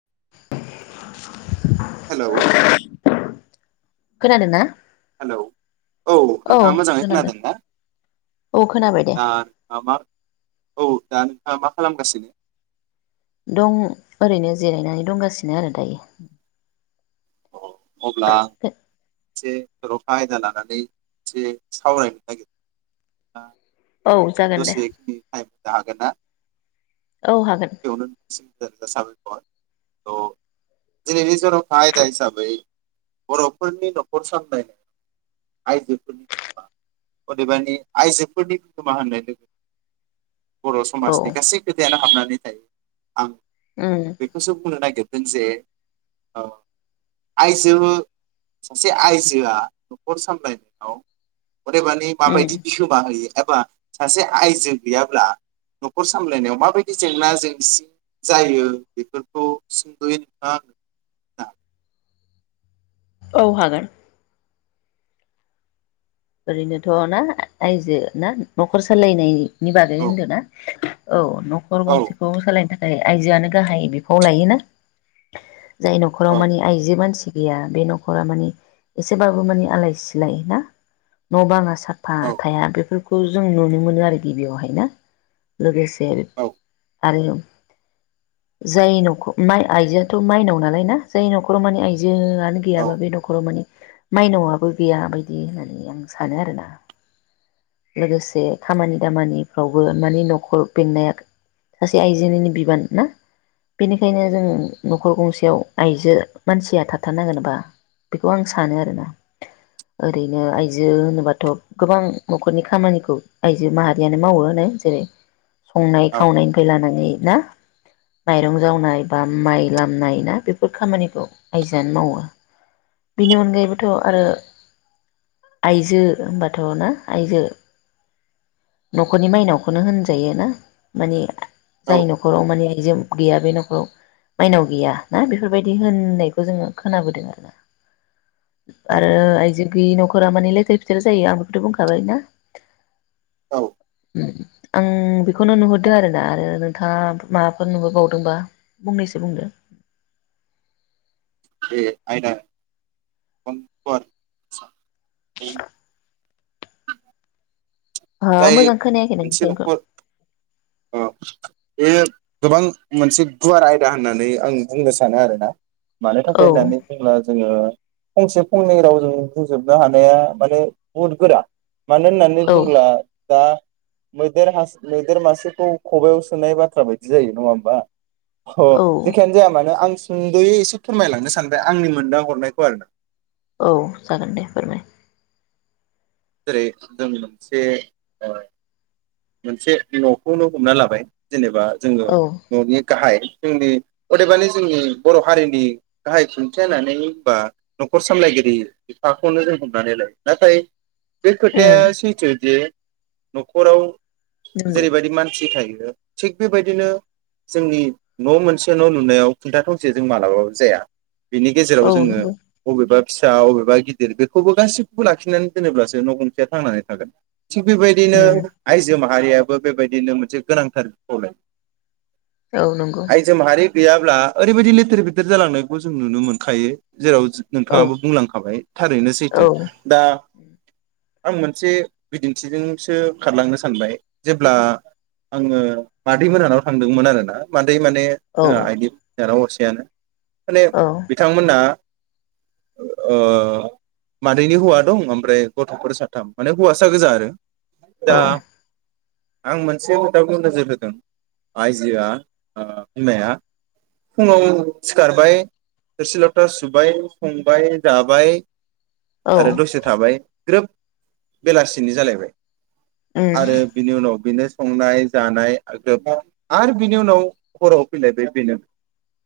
[inaudible] Hello. खोनादोंना? Hello औ नोंथाङा मोजाङै खोनादों ना औ खोनाबाय दे दा माबा औ दा। दा मा खालामगासिनो? दं ओरैनो जिरायनानै दंगासिनो आरो दायो। अ अब्ला एसे रखा आयदा लानानै एसे सावरायनो नागिर औ जागोन दे दसेखिनि टाइम होनो हागोन ना। [unintelligible] औ हागोन [unintelligible] दिनैनि जरखा आयदा हिसाबै [unintelligible] बर'फोरनि नखर सामलायनायाव आइजोफोरनि [unintelligible] अदेबानि आइजोफोरनि [unintelligible] मा होननाय [unintelligible] बर' औ समाजनि गासै खोथायानो हाबनानै नै थायो आं उम बेखौसो बुंनो नागिर जों जे ओ आइजो सासे आइजोआ नखर सामलायनायाव अदेबानि मा उम बायदि बिहोमा होयो? एबा सासे आयजो गैयाब्ला नखर सामलायनायाव माबायदि जेंना जेंसि जायो बेफोरखौ सुंदयै नोंथाङा [unintelligible] औ हागोन। ओरैनोथ ना आयजो ना नखर सालायनाय। नि बागै होनदों ना? औ। नखर औ गंसेखौ सालायनो थाखाय आइजोआनो गाहाय बिफाव लायोना। जाय औ नखराव मानि आइजो मानसि गैया बे नखरा मानि एसेबाबो माने आलाय सिलाय ना? न बां साफा औ थाया बेफोरखौ खौ जों नुनो मोनो आरो गिबियावहाय ना लोगोसे [unintelligible] आरो जाय नखर माइ आइजोआथमाइनाव नालाय ना जाय नखराव माने आइजो मानो औ गैयाबा बे नखराव माने माइनावआबो गैया बायदि होनो। आं सानो आरोना लोगोसे खामानि दामानिफ्रावबो मानि नखर बेंनाया सासे आइजोनिनो बिबान ना बेनिखायनो जों नखर गंसेयाव आइजो मानसिया थाथारनांगोनबा बेखौ आं सानो आरोना ओरै। बिदिनो आइजो होनोबाथ गोबां नखरनि खामानिखौ आइजो माहारियानो मावो होनो जेरै संनाय औ खावनायनिफ्राय लानानै। ना माइरं जावनाय बा माइ लामनाय ना बेफोर खामानिखौ आइजोआनो मावो बेनि अनगायैबोथ आरो आइजो होनबाथ ना आइजो नखरनि माइनावखौनो होनजायो ना मानि औ जाय नखराव माने। आइजो गैया बे नखराव माइनाव गैया ना बेफोरबायदि होननायखौ जोङो खोनाबोदों आरो ना। आरो आइजो गैयि नखरा माने लेथेर फिथेर जायो आं बेखौथ बुंखाबाय ना। औ आं बेखौनो नुहरदों आरोना आरो नोंथाङा माबाफोर नुहर बावदोंबा फंनैसो बुंदो। बे आयना [unintelligible] जाय मोजां खोनायाखै मोनसे ननोंसोरखौ न'खर बे गोबां मोनसे गुवार आयदा होननानै आं बुंनो सानो आरोना। मानो औ थाखाय होननानै बुंब्ला जोङो फंसे फंनै रावजों बुंजोबनो हानाया माने बुहुद गोरा। मानो होननानै औ बुंब्ला दा। मैदेर हास मैदेर मासे खौ खबआव सोनाय बाथ्रा बायदि जायो नङा होमबा। अ औ जेखियानो जाया मानो आं सुंदयै एसे फोरमायलांनो सानबाय आंनि मोनदां हरनायखौ आरो ना औ जागोन दे फोरमाय। जेरै जों मोनसे ओ मोनसे नखौनो हमना लाबाय जेनेबा जोङो औ ननि गाहाय जोंनि अदेबानि जोंनि बर हारिनि गाहाय खुन्थिया होननानै बा नखर सामलायगिरि बिफाखौनो जों हमनानै लायो नाथाय बे खोथाया उम सैथोदि न'खराव नंगौ जेरैबायदि मानसि थायो। थिग बेबायदिनो जोंनि न मोनसे न लुनायाव खुन्था थंसेजों मालाबाबो जाया बिनि गेजेराव औ जोङो नंगौ बबेबा फिसा अबेबा गिदिर बेखौबो गासिखौबो लाखिनानै दोनोब्लासो न गंसेया थांनानै थागोन थिग बेबायदिनो उम माहारियाबो बेबायदिनो मोनसे गोनांथार खावलाय औ नंगौ गैयाब्ला ओरैबायाददि लेथेर गेदेर जालांनायखौ जों नुनो मोनखायो जेराव औ नोंथाङाबो बुंलांखाबाय थारैनो औ सैथो दा आं मोनसे बिदिन्थिजोंसो खारलांनो सानबाय जेब्ला आङो मादै मोनहानाव थांदोंमोन आरोना मा दै माने औ जोंहा आइनि बिनानाव असेयानो माने औ बिथांमोना ओ मादैनि हौवा दं ओमफ्राय गथ'फोर साथाम माने हौवासा गोजा आरो दा औ आं मोनसे हुदाखौ नोजोर होदों आइजोआ ओ बिमाया फुङाव सिखारबाय थोरसि लथा सुबाय संबाय जाबाय औ आरो दसे थाबाय ग्रोब बेलासिनि जालायबाय उम आरो बिनि उनाव बिनो संनाय जानाय ग्रोब आरो बिनि उनाव हराव फैलायबाय बेनो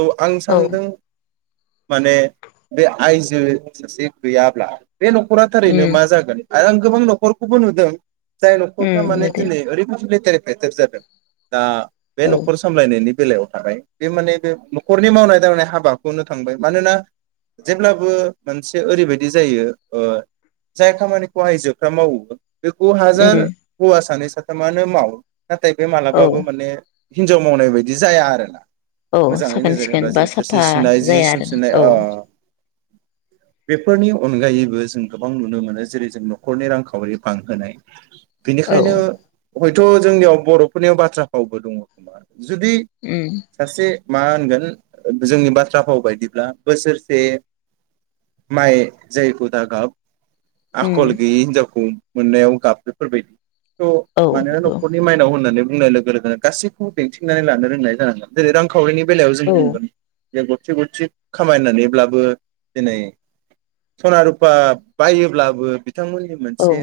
औ आं औ सानदों माने बे आइजो सासे गैयाब्ला बे न'खरा थारैनो उम मा जागोन आरो आं गोबां न'खरखौबो नुदों जाय नखरफ्रा उम माने नुदों दिनै ओरै [unintelligible] [unintelligible] दा बे औ न'खर सामलायनायनि बेलायाव थाबाय बे माने बे न'खरनि मावनाय दांनाय हाबाखौनो थांबाय मानोना जेब्लाबो मोनसे ओरैबायदि जायो ओ जाय खामानिखौ आइजोफ्रा मावो बे खौ उम हाजार हौवा सानै साथामानो माव नाथाय बे औ मालाबाबो माने हिनजाव मावनाय बायदि जाया आरोना। औ मोजाङै साखोन नोजोर होब्ला सिखोन बा जेरै थोरसि साफा सुनाय जि जाया जोम आरो सुनाय औ। ओ बेफोरनि अनगायैबो जों गोबां नुनो मोनो जेरै जों नखरनि रांखावरि बांहोनाय [inaudible] औ बेनिखायनो हयथ' जोंनियाव बर'फोरनियाव बाथ्रा फावबो दङ' खोमा जुदि उम सासे मा होनगोन जोंनि बाथ्रा फाव बायदिब्ला बोसोरसे माइ जायखु दा गाब उम आखल गैयि हिनजावखौ मोननायाव गाब बेफोरबायदि। थ औ मानोना नखरनि माइनाव होननानै बुंनाय लोगो लोगोनो गासैखौबो बेंथिंनानै लानो रोंनाय जानांगोन। जेरै रांखौ खावरिनि बेलायाव जों औ बुंगोन। जों गथि गथि खामायनानैब्लाबो दिनै सना रुफा बायोब्लाबो बिथांमोननि औ मोनसे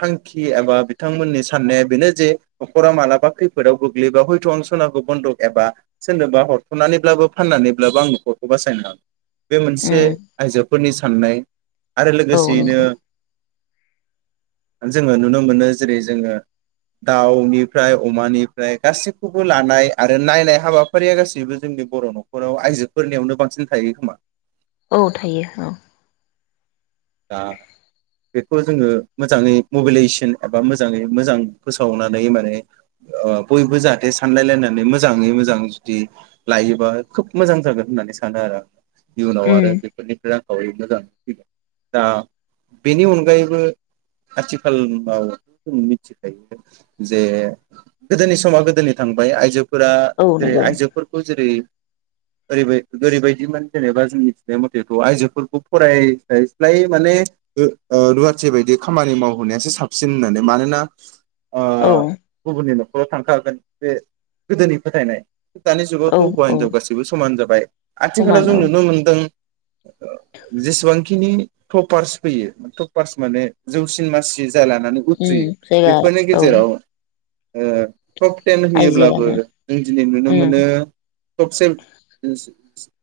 थांखि एबा बिथांमोननि साननाया बेनो जे नखरा मालाबा खैफोदाव गोग्लैबा हयथ' आं सनाखौ बन्दक एबा सोरनोबा हरथ'नानैब्लाबो फाननानैब्लाबो आं नखरखौ बासायनो हागोन। बे मोनसे उम आइजोफोरनि सा साननाय। आरो औ लोगोसेयैनो नंगौ जोङो नुनो मोनो जेरै जोङो दाउनिफ्राय अमानिफ्राय गासिखौबो लानाय आरो नायनाय हाबाफारिया गासैबो जोंनि बर' नखराव आइजोफोरनियावनो बांसिन थायो खोमा। औ थायो औ। दा बेखौ जोङो मोजाङै मबिलाइजिसन एबा मोजाङै मोजां फोसावनानै माने ओ बयबो जाहाथे सानलायलायनानै मोजाङै मोजां जुदि लायोबा खोब मोजां जागोन होननानै सानो आरो आं। इयुनाव उम आरो बेफोरनिफ्राय रां औै मोजां हु दा बेनि अनगायैबो आथिखालमुगाव जों मिथिखायो जे गोदोनि समा गोदोनि थांबाय आइजो फोरा औ जेरै नंगौ आइजोफोरखौ जेरै ओरैबाय ओरैबायदि मोन जेनेबा जों मिथिनाय मथेथ' आइजोफोरखौ फरायस्लाय स्लाय माने ओ ओ रुवाथि बायदि खामानि मावहोनायासो साबसिन होननानै मानोना ओ औ गुबुननि नख खराव थांखागोन बे गोदोनि फोथायनाय। दानि जुगावथ' औ हौवा औ हिनजाव गासैबो समान जाबाय। आथिखालाव समान जों औ नुनो मोनदों ओ जेसेबांखिनि टपार्स फैयो टपार्स माने जौसिन मासि जाय लानानै उम उथ्रियो जायगा बेफोरनि औ गेजेराव ओ टप टेन होयोब्लाबो आइजोआनो जों दिनै नुनो उम मोनो टप सेब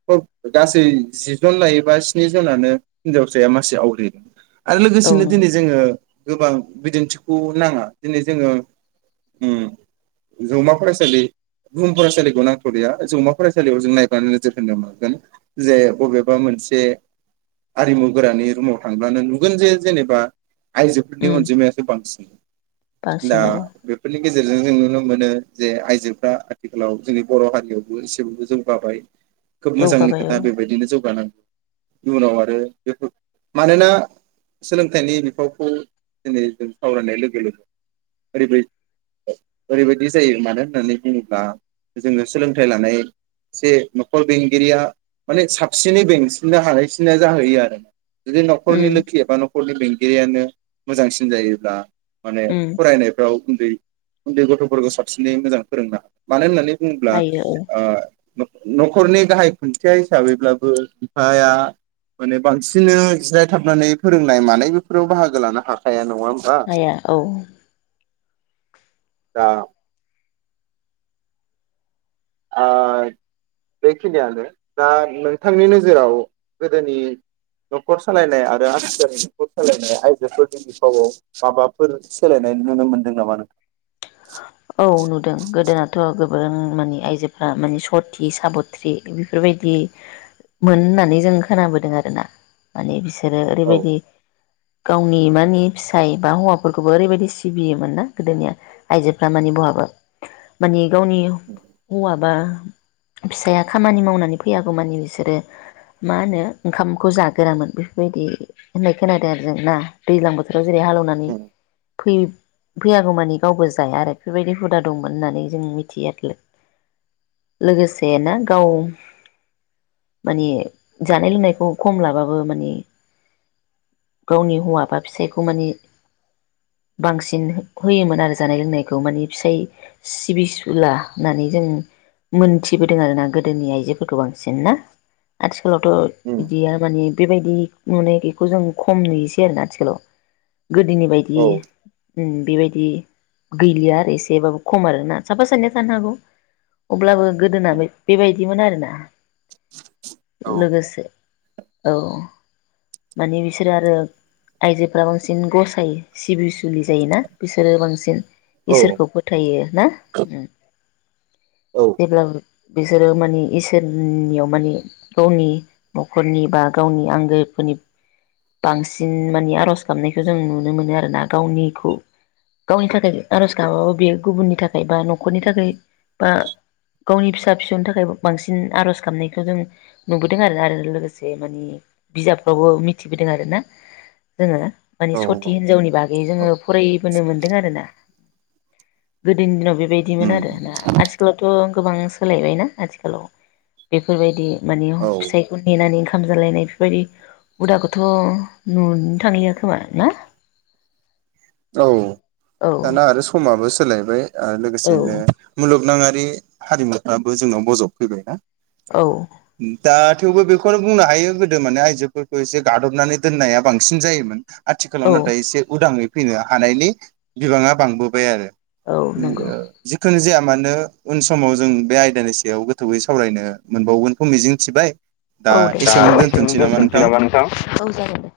टप गासै जि जन लायोबा स्नि जनानो हिनजावस साया मासि आवग्रियो। आरो औ लोगोसेनो नंगौ दिनै जोङो। गोबां बिदिन्थिखौ नाङा दिनै जोङो उम जौमा फरायसालि बुहुम फरायसालिखौ नांथलिया जौमा फरायसालियाव जों नायबानो नोजोर होनो मोनगोन जे बबेबा मोनसे आरिमु गोरानि रुमाव थांब्लानो नुगोन जे जेनेबा आइजोफोरनि उम अनजिमायासो बांसिन दा बांसिन औ बेफोरनि गेजेरजों जों नुनो मोनो जे आइजोफ्रा आथिखालाव जोंनि बर हारियावबो एसेबाबो जौगाबाय खोब मोजांनि जौगाबाय औ खोथा बेबायदिनो जौगानां इउनाव आरो बेफोर मानोना सोलोंथाइनि बिफावखौ दिनै जों सावरायनाय लोगो लोगो ओरैबाय ओरैबायदि जायो मानो होननानै बुङोब्ला जोङो सोलोंथाइ लानाय एसे नखर बेंगिरिया माने साबसिनै बेंसिननो हानायसिननाय जाहैयो आरो। जुदि नखरनि उम लोखि एबा नं खरनि बेंगिरियानो मोजांसिन जायोब्ला। माने उम फरायनायफ्राव उन्दै उन्दै गथफोरखौ साबसिनै मोजां फोरोंना मानो होननानै बुंब्ला हायो औ आ नखरनि गाहाय खुन्थिया हिसाबैब्लाबो बिफाया माने बांसिननो जिरायथाबनानै फोरोंनाय मानाय बेफोराव बाहागो लानो हाखाया नङा होमबा हाया औ दा ओ बेखिनियानो दा नोंथांनिनो जेराव गोदोनि नखर सालायनाय आरो आथिखालनि नखर सालायनाय आइजोफोरनि बिफावआव माबाफोर सोलायनाय नुनो मोनदों नामा नों औ गोदोनाथ' नुदों माने आइजोफ्रा माने सति साबथ्रि बेफोरबायदि मोन होननानै जों खोनाबोदों आरो ना माने बिसो सोरो औ ओरैबायदि गावनि मानि फिसाय बा हौवाफोरखौबो ओरैबायदि सिबियोमोन ना गोदोनिया आइजो फोरा मानि बहाबा मानि गावनि हौवाबा फिसाया खामानि मावनानै फैयागौ मानि बिसोरो मा होनो ओंखामखौ जागोरामोन बेफोरबायदि होननाय खोनादों आरो जों ना दैलां बोथोराव जेरै हालोउनानै उम फै फैयागौ मानि गावबो जाया आरो बेफोरबायदि हुदा दंमोन होननानै जों मिथियाखै लोगोसे ना गाव माने जानाय लोंनायखौ खम लाबाबो माने गावनि हौवा बा फिसायखौ माने बांसिन हो होयोमोन आरो जानाय लोंनायखौ माने फिसाय सिबिसुला होननानै जों मोनथिबोदों आरो ना गोदोनि आइजोफोरखौ बांसिन ना आथिखाल फोरावथ उम इदिया माने बेबायदि नुनाय बेखौ जों खम नुयोसै आरो ना आथिखालाव। गोदोनि बायदि औ उम बेबायदि गैलिया आरो एसेबाबो खम आरोना साफा सानैया थानो हागौ अब्लाबो गोदोना बे बेबायदिमोन आरोना। औ लोगोसे औ माने बिसोरो आरो आइजोफ्रा बांसिन गसायो सिबि सुलि जायोना बिसोरो बांसिन। औ इसोरखौ फोथायो। ना उम औ जेब्लाबो बिसोरो माने इसोरनियाव माने गावनि नखरनि बा गावनि आंगोफोरनि बांसिन माने आरज गाबनायखौ जों नुनो मोनो आरोना गावनिखौ गावनि थाखाय आरज गाबाबो बेयो गुबुननि थाखाय बा नखरनि थाखाय बा गावनि फिसा फिसौनि थाखाय बांसिन आरज गाबनायखौ जों नुबोदों आरोना आरो लोगोसे माने बिजाबफ्रावबो मिथि सिबिदों आरोना जोङो। माने औ सती हिनजावनि बागै औ जोङो फरायबोनो मोन्दों आरो ना। गोदोनि दिनाव बे बेदिमोन उम आरो ना। आथिखालावथ गोबां सोलायबायना आथिखालाव बेफोरबायदि माने औ फिसायखौ नेनानै ओंखाम जालायनाय बेफोरबायदि हुदा खौ थ नुनो थांलिया खोमा ना। औ औ दाना आरो समाबो सो सोलायबाय। आरो औ लोगोसेनो मुलुगनाङै बे हारिमुफ्राबो जोंनाव बजब फैबायना। औ। दा थेवबो बेखौनो बुंनो हायो गोदो माने आइजोफोरखौ एसे गादबनानै दोननाया बांसिन जायोमोन। आथिखालाव औ नाथाय एसे उदाङै फैनो हानायनि बिबांङा बांबोबाय आरो। औ नंगौ [unintelligible] जिखुनु जाया। मानो उन समाव जों बे आयदानि सायाव गोथौवै सावरायनो मोनबावगोनखौ मिजिं थिबाय। औ दे दा एसेयावनो दोनथनोसै नामा नोंथां औ जागोन दे।